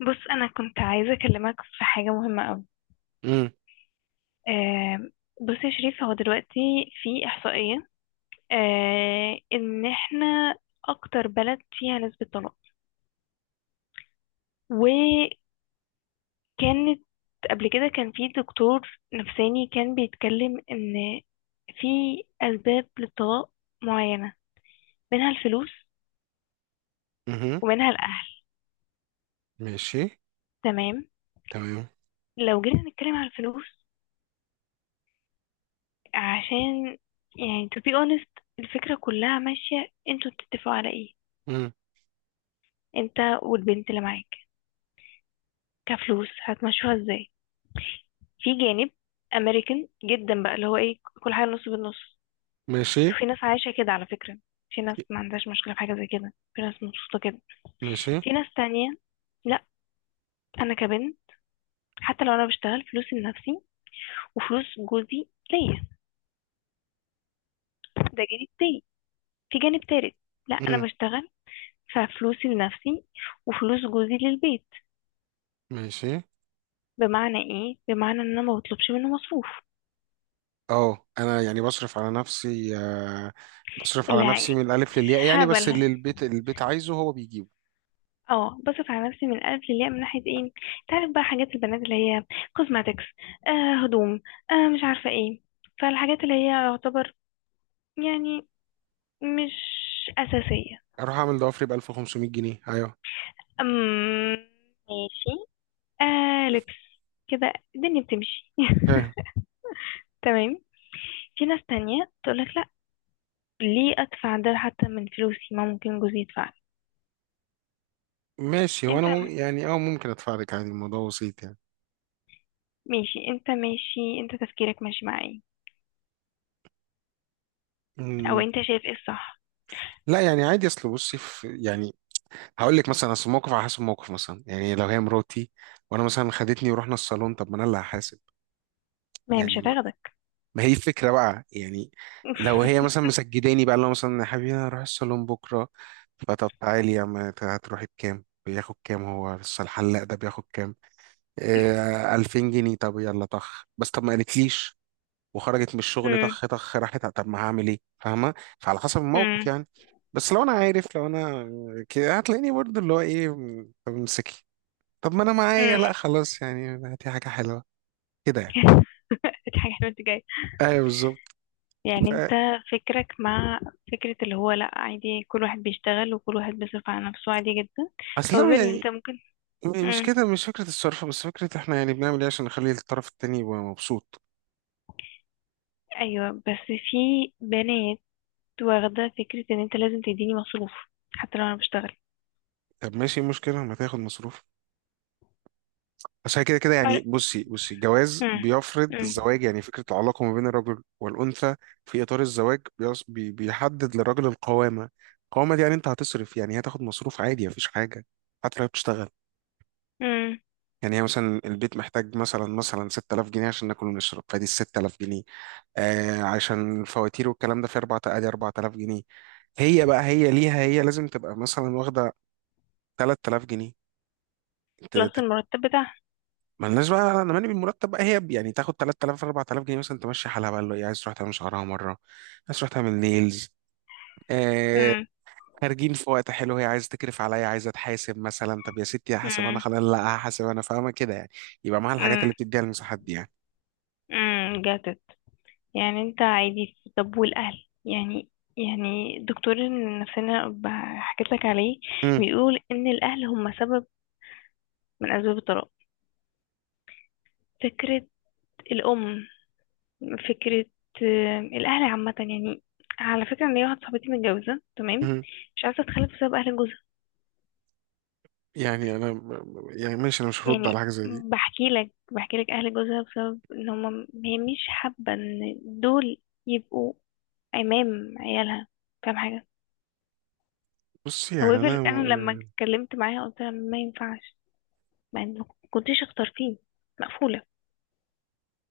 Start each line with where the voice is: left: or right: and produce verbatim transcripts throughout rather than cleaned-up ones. left: بص انا كنت عايزه اكلمك في حاجه مهمه قوي.
right: امم.
left: آه. بص يا شريف، هو دلوقتي في احصائيه آه ان احنا اكتر بلد فيها نسبه طلاق. وكانت قبل كده كان في دكتور نفساني كان بيتكلم ان في اسباب للطلاق معينه، منها الفلوس
right: امم.
left: ومنها الاهل.
right: ماشي.
left: تمام.
right: تمام.
left: لو جينا نتكلم على الفلوس، عشان يعني to be honest، الفكره كلها ماشيه، انتوا بتتفقوا على ايه؟
right: امم.
left: انت والبنت اللي معاك كفلوس هتمشوها ازاي؟ في جانب امريكان جدا بقى اللي هو ايه، كل حاجه نص بالنص.
right: ماشي،
left: في ناس عايشه كده على فكره، في ناس ما عندهاش مشكله في حاجه زي كده، في ناس مبسوطه كده.
right: ماشي.
left: في ناس تانية لا. انا كبنت، حتى لو انا بشتغل فلوسي لنفسي وفلوس جوزي ليا، ده جانب تاني. في جانب تالت، لا انا
right: امم.
left: بشتغل ففلوسي لنفسي وفلوس جوزي للبيت.
right: ماشي.
left: بمعنى ايه؟ بمعنى ان انا ما بطلبش منه مصروف.
right: اه، انا يعني بصرف على نفسي آه، بصرف على
left: لا،
right: نفسي من الالف للياء يعني، بس
left: هبل.
right: اللي البيت البيت عايزه هو بيجيبه.
left: اه بصرف على نفسي من الألف للياء، من ناحية ايه؟ تعرف بقى حاجات البنات اللي هي كوزماتكس، آه هدوم، آه مش عارفة ايه. فالحاجات اللي هي يعتبر يعني مش أساسية.
right: اروح اعمل ضوافري ب ألف وخمسمية جنيه. ايوه.
left: أم ماشي. آه لبس. كده الدنيا بتمشي
right: فاهم.
left: تمام. في ناس تانية تقولك لا، ليه أدفع ده حتى من فلوسي، ما ممكن جوزي يدفع.
right: ماشي. هو
left: انت،
right: انا مم- يعني اه ممكن ادفع لك عادي، الموضوع بسيط يعني.
left: ماشي انت ماشي انت تفكيرك ماشي مع ايه، او
right: مم،
left: انت شايف ايه الصح؟
right: لا يعني عادي، اصل بصي في يعني هقول لك مثلا، اصل الموقف على حسب الموقف، مثلا يعني لو هي مراتي وانا مثلا خدتني ورحنا الصالون، طب ما انا اللي هحاسب
left: ما هي مش
right: يعني.
left: هتاخدك.
right: ما هي الفكرة بقى يعني. لو هي مثلا مسجداني بقى، لو مثلا يا حبيبي انا هروح الصالون بكرة، فطب تعالي يا عم، أنت هتروحي بكام؟ بياخد كام هو بس الحلاق ده؟ بياخد كام؟ آه ألفين جنيه؟ طب يلا طخ بس، طب ما قالتليش وخرجت من الشغل طخ طخ راحت، طب ما هعمل ايه فاهمة؟ فعلى حسب الموقف
left: امم
right: يعني. بس لو انا عارف، لو انا كده هتلاقيني برضه اللي هو ايه، م- طب امسكي، طب ما انا
left: امم
right: معايا، لا خلاص يعني، هاتي حاجة حلوة كده يعني.
left: اضحك على وانت جاي.
right: ايوه بالظبط.
left: يعني
right: ف-
left: انت فكرك مع فكرة اللي هو لا عادي، كل واحد بيشتغل وكل واحد بيصرف على نفسه عادي جدا.
right: اصلا
left: However ان انت
right: يعني،
left: ممكن.
right: م- مش
left: امم.
right: كده، مش فكرة الصرف، بس فكرة احنا يعني بنعمل ايه عشان نخلي الطرف التاني يبقى مبسوط.
left: ايوه، بس في بنات واخدة فكرة ان انت لازم تديني مصروف حتى لو انا بشتغل.
right: طب ماشي، إيه المشكلة ما تاخد مصروف؟ بس هي كده كده يعني،
left: أر-
right: بصي بصي الجواز
left: امم.
right: بيفرض
left: امم.
right: الزواج، يعني فكرة العلاقة ما بين الرجل والأنثى في إطار الزواج بيص- بي- بيحدد للراجل القوامة. القوامة دي يعني انت هتصرف، يعني هتاخد مصروف عادي، مفيش حاجة حتى لو بتشتغل.
left: امم.
right: يعني هي مثلا البيت محتاج مثلا مثلا ستة آلاف جنيه عشان ناكل ونشرب، فدي ال ستة آلاف جنيه. آه عشان الفواتير والكلام ده في أربعة، ادي أربعة آلاف جنيه. هي بقى، هي ليها، هي لازم تبقى مثلا واخده ثلاثة آلاف جنيه. ت-
left: بلس
right: ت-
left: المرتب بتاعها.
right: مالناش بقى، انا مالي بالمرتب بقى، هي يعني تاخد تلت آلاف أربعة آلاف جنيه مثلا تمشي حالها بقى، اللي هي عايز تروح تعمل شعرها مره، عايز تروح تعمل نيلز. آه.
left: امم.
right: خارجين في وقت حلو، هي عايزه تكرف عليا، عايزه تحاسب مثلا، طب يا ستي هحاسب انا،
left: امم.
right: خلاص، لا هحاسب انا، فاهمه كده يعني. يبقى معاها الحاجات
left: امم.
right: اللي بتديها، المساحات دي
left: امم. Got it. يعني انت عادي، في- طب والاهل يعني، يعني دكتور النفسانة ب- حكيت لك عليه،
right: يعني.
left: بيقول ان الاهل هم سبب من اسباب الطلاق. فكرة الام، فكرة آه، الاهل عامة يعني. على فكرة ان هي واحدة صاحبتي متجوزة تمام،
right: مهم.
left: مش عايزة تتخلف بسبب اهل جوزها.
right: يعني انا يعني ماشي، انا مش هرد على
left: يعني
right: حاجه زي دي.
left: بحكي لك بحكي لك اهل جوزها، بسبب ان هم، هي مش حابة ان دول يبقوا امام عيالها. فاهم حاجة؟
right: بص يعني
left: However
right: انا،
left: انا لما اتكلمت معاها قلت لها ما ينفعش. ما إن- كنتيش اختار فيه. مقفولة.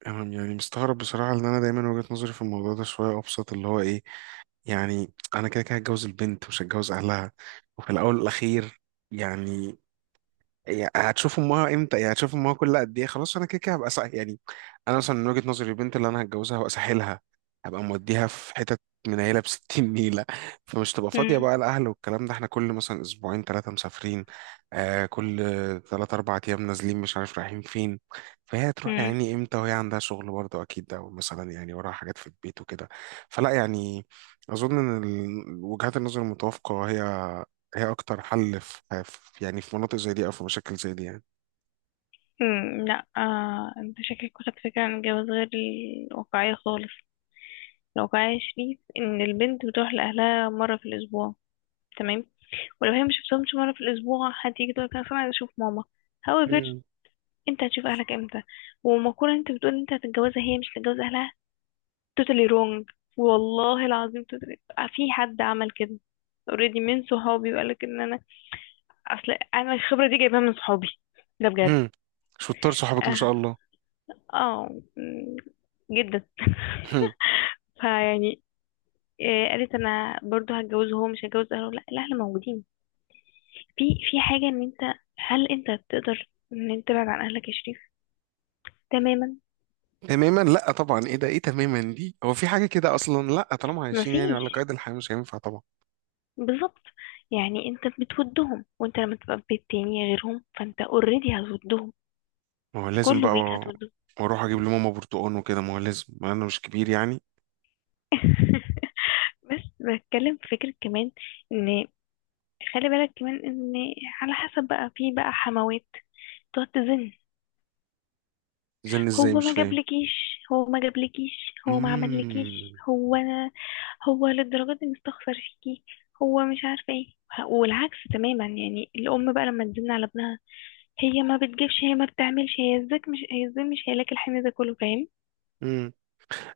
right: انا يعني مستغرب بصراحه ان انا دايما وجهه نظري في الموضوع ده شويه ابسط، اللي هو ايه، يعني انا كده كده هتجوز البنت مش هتجوز اهلها، وفي الاول والاخير يعني. يعني هتشوفوا امها امتى؟ يعني هتشوفوا امها كل قد ايه؟ خلاص انا كده كده هبقى صح يعني. انا مثلا من وجهة نظري البنت اللي انا هتجوزها هبقى ساحلها، هبقى موديها في حتت منيله ب ستين نيله. فمش تبقى فاضيه
left: مم.
right: بقى الاهل والكلام ده، احنا كل مثلا اسبوعين ثلاثه مسافرين، آه كل ثلاث اربع ايام نازلين مش عارف رايحين فين. فهي هتروح
left: مم.
right: يعني امتى وهي عندها شغل برضه اكيد، ده مثلا يعني وراها حاجات في البيت وكده. فلا يعني، اظن ان ال- وجهات النظر المتوافقه هي، هي اكتر حل في في- يعني في مناطق زي دي او في مشاكل زي دي يعني.
left: مم. لا، آه. انت شكلك واخد فكرة عن الجواز غير الواقعية خالص. الواقعية يا شريف ان البنت بتروح لأهلها مرة في الأسبوع، تمام، ولو هي مش شفتهمش مرة في الأسبوع هتيجي تقول لك أنا أصلاً عايزة أشوف ماما. However
right: مم.
left: انت هتشوف أهلك امتى؟ ومقولة انت بتقول انت هتتجوزها هي مش هتتجوز أهلها، totally wrong. والله العظيم totally. في حد عمل كده اوريدي من صحابي، وقالك ان، اصل انا الخبره دي جايبها من صحابي، ده بجد.
right: هم. شطار صحابك ما شاء
left: اه.
right: الله.
left: آه. مم. جدا.
right: هم.
left: فيعني آه، قالت انا برضو هتجوزه هو مش هتجوز اهله، لا الاهل موجودين. في في حاجه ان انت، هل انت تقدر ان انت تبعد عن اهلك يا شريف تماما؟
right: تماما، لا طبعا، ايه ده؟ ايه تماما دي؟ هو في حاجه كده اصلا؟ لا طالما عايشين يعني على
left: مفيش.
right: قيد الحياه مش هينفع طبعا.
left: بالظبط. يعني انت بتودهم، وانت لما تبقى في بيت تاني غيرهم فانت اوريدي هتودهم.
right: ما هو لازم
left: كل
right: بقى،
left: ويك هتودهم.
right: واروح اجيب لماما برتقان وكده، ما هو لازم، ما انا مش كبير يعني.
left: بس بتكلم في فكره كمان، ان خلي بالك كمان ان على حسب بقى، في بقى حموات تقعد تزن،
right: زن ازاي؟
left: هو
right: مش
left: ما
right: فاهم.
left: جابلكيش هو ما جابلكيش هو ما عملكيش، هو انا، هو للدرجة دي مستخسر فيكي، هو مش عارفة ايه. والعكس تماما يعني الام بقى لما تزن على ابنها، هي ما بتجيبش، هي ما بتعملش، هي ازاك مش هي ازاي مش هيلاقي الحمل ده كله، فاهم؟
right: امم.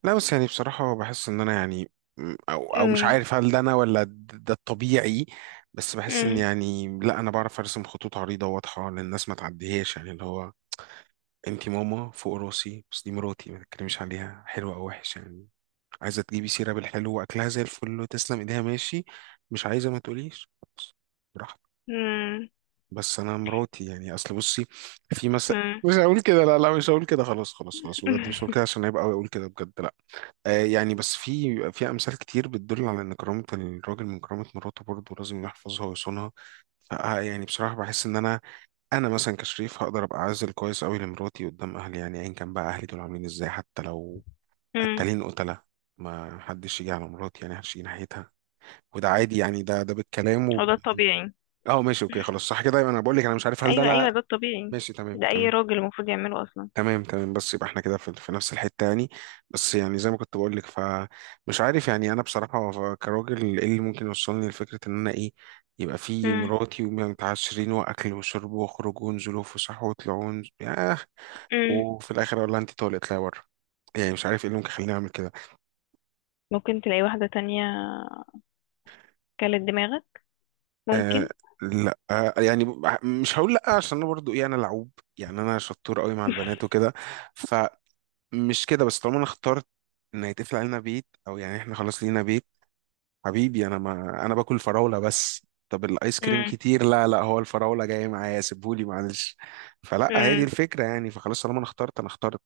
right: لا بس يعني بصراحة بحس ان انا يعني، م- او او مش
left: امم.
right: عارف هل ده انا ولا د- ده الطبيعي. بس بحس ان
left: امم.
right: يعني، لا انا بعرف ارسم خطوط عريضة واضحة للناس ما تعديهاش، يعني اللي هو انتي ماما فوق راسي، بس دي مراتي، ما تتكلميش عليها حلوة او وحش يعني. عايزة تجيبي سيرة بالحلو واكلها زي الفل وتسلم ايديها، ماشي. مش عايزة ما تقوليش، بس براحتك.
left: امم.
right: بس انا مراتي يعني، اصل بصي، في مثل،
left: امم.
right: مش هقول كده، لا لا مش هقول كده، خلاص خلاص خلاص بجد مش هقول كده عشان هيبقى اقول كده بجد، لا. آه، يعني بس في في امثال كتير بتدل على ان كرامه الراجل من كرامه مراته برضه لازم يحفظها ويصونها. ف آه، يعني بصراحه بحس ان انا، انا مثلا كشريف هقدر ابقى عازل كويس قوي لمراتي قدام اهلي، يعني ايا كان بقى اهلي دول عاملين ازاي، حتى لو
left: امم.
right: قتالين قتله، ما حدش يجي على مراتي، يعني محدش يجي ناحيتها. وده عادي يعني، ده ده بالكلام
left: هو
right: وب...
left: ده الطبيعي.
right: اه ماشي اوكي، خلاص صح كده، يبقى انا بقول لك انا مش عارف هل ده،
left: ايوه ايوه
right: لا،
left: ده الطبيعي.
right: ماشي تمام
left: ده اي
right: تمام.
left: راجل المفروض يعمله اصلا.
right: تمام تمام، بس يبقى احنا كده في، في نفس الحتة يعني. بس يعني زي ما كنت بقول لك، فمش عارف يعني انا بصراحة، ف- كراجل ايه اللي ممكن يوصلني لفكرة ان انا ايه، يبقى في
left: امم.
right: مراتي ومتعشرين واكل وشرب واخرج ونزل وفسح وطلعوا ونز- ياه،
left: امم.
right: وفي الاخر اقول لها انت طالق اطلعي بره. يعني مش عارف ايه اللي ممكن يخليني اعمل كده.
left: ممكن تلاقي واحدة تانية كلت دماغك،
right: آه.
left: ممكن.
right: لا آه يعني ب- مش هقول لا، عشان انا برضو ايه انا لعوب، يعني انا شطور قوي مع البنات وكده. فمش كده، بس طالما انا اخترت ان هيتقفل علينا بيت، او يعني احنا خلاص لينا بيت، حبيبي انا ما انا باكل فراوله بس، طب الايس كريم
left: امم.
right: كتير، لا لا هو الفراوله جايه معايا سيبهولي معلش. فلا هي دي
left: امم.
right: الفكره يعني، فخلاص طالما انا اخترت، انا اخترت.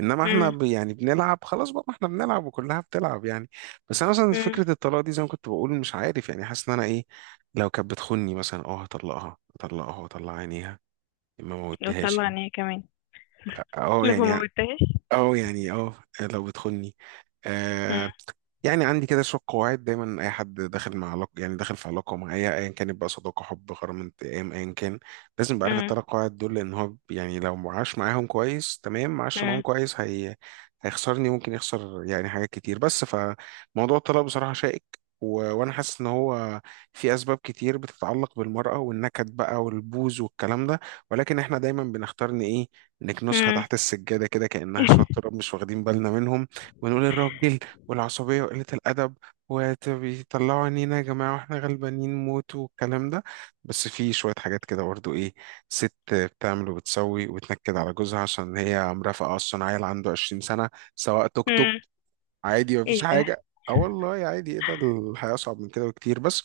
right: انما احنا
left: امم.
right: ب... يعني بنلعب، خلاص بقى ما احنا بنلعب وكلها بتلعب يعني. بس انا مثلا
left: امم.
right: فكره الطلاق دي زي ما كنت بقول، مش عارف يعني، حاسس ان انا ايه، لو كانت بتخوني مثلا اه هطلقها، هطلقها واطلع عينيها، ما موتهاش
left: وطلع
right: يعني.
left: عينيا كمان
right: اه
left: لما
right: يعني
left: موتهاش.
right: اه يعني اه، لو بتخوني،
left: امم.
right: آه، يعني عندي كده شوية قواعد، دايما أي حد داخل مع علاقة، يعني داخل في علاقة معايا أيا كانت بقى، صداقة حب غرام انتقام أيا كان، لازم يبقى عارف
left: امم.
right: التلات قواعد دول، لأن هو يعني لو ما عاش معاهم كويس، تمام، ما عاش معاهم كويس، هي هيخسرني، ممكن يخسر يعني حاجات كتير. بس فموضوع الطلاق بصراحة شائك، و... وأنا حاسس إن هو في أسباب كتير بتتعلق بالمرأة والنكد بقى والبوز والكلام ده، ولكن إحنا دايما بنختار إن إيه،
left: امم.
right: نكنسها
left: امم.
right: تحت السجادة كده كأنها شوية تراب مش واخدين بالنا منهم. ونقول الراجل والعصبية وقلة الأدب وبيطلعوا عينينا يا جماعة واحنا غلبانين موت والكلام ده. بس في شوية حاجات كده برضو إيه، ست بتعمل وبتسوي وتنكد على جوزها عشان هي مرافقة أصلا عيل عنده عشرين سنة، سواق توك توك. عادي مفيش
left: ايه ده؟
right: حاجة، اه والله عادي، ايه ده؟ الحياة أصعب من كده بكتير. بس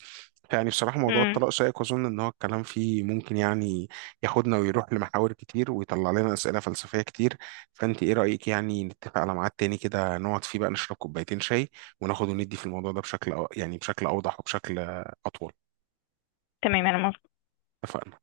right: يعني بصراحة موضوع
left: امم.
right: الطلاق شائك، وأظن إن هو الكلام فيه ممكن يعني ياخدنا ويروح لمحاور كتير ويطلع لنا أسئلة فلسفية كتير. فأنت إيه رأيك يعني، نتفق على ميعاد تاني كده نقعد فيه بقى نشرب كوبايتين شاي، وناخد وندي في الموضوع ده بشكل أو- يعني بشكل أوضح وبشكل أطول.
left: تمام انا
right: اتفقنا.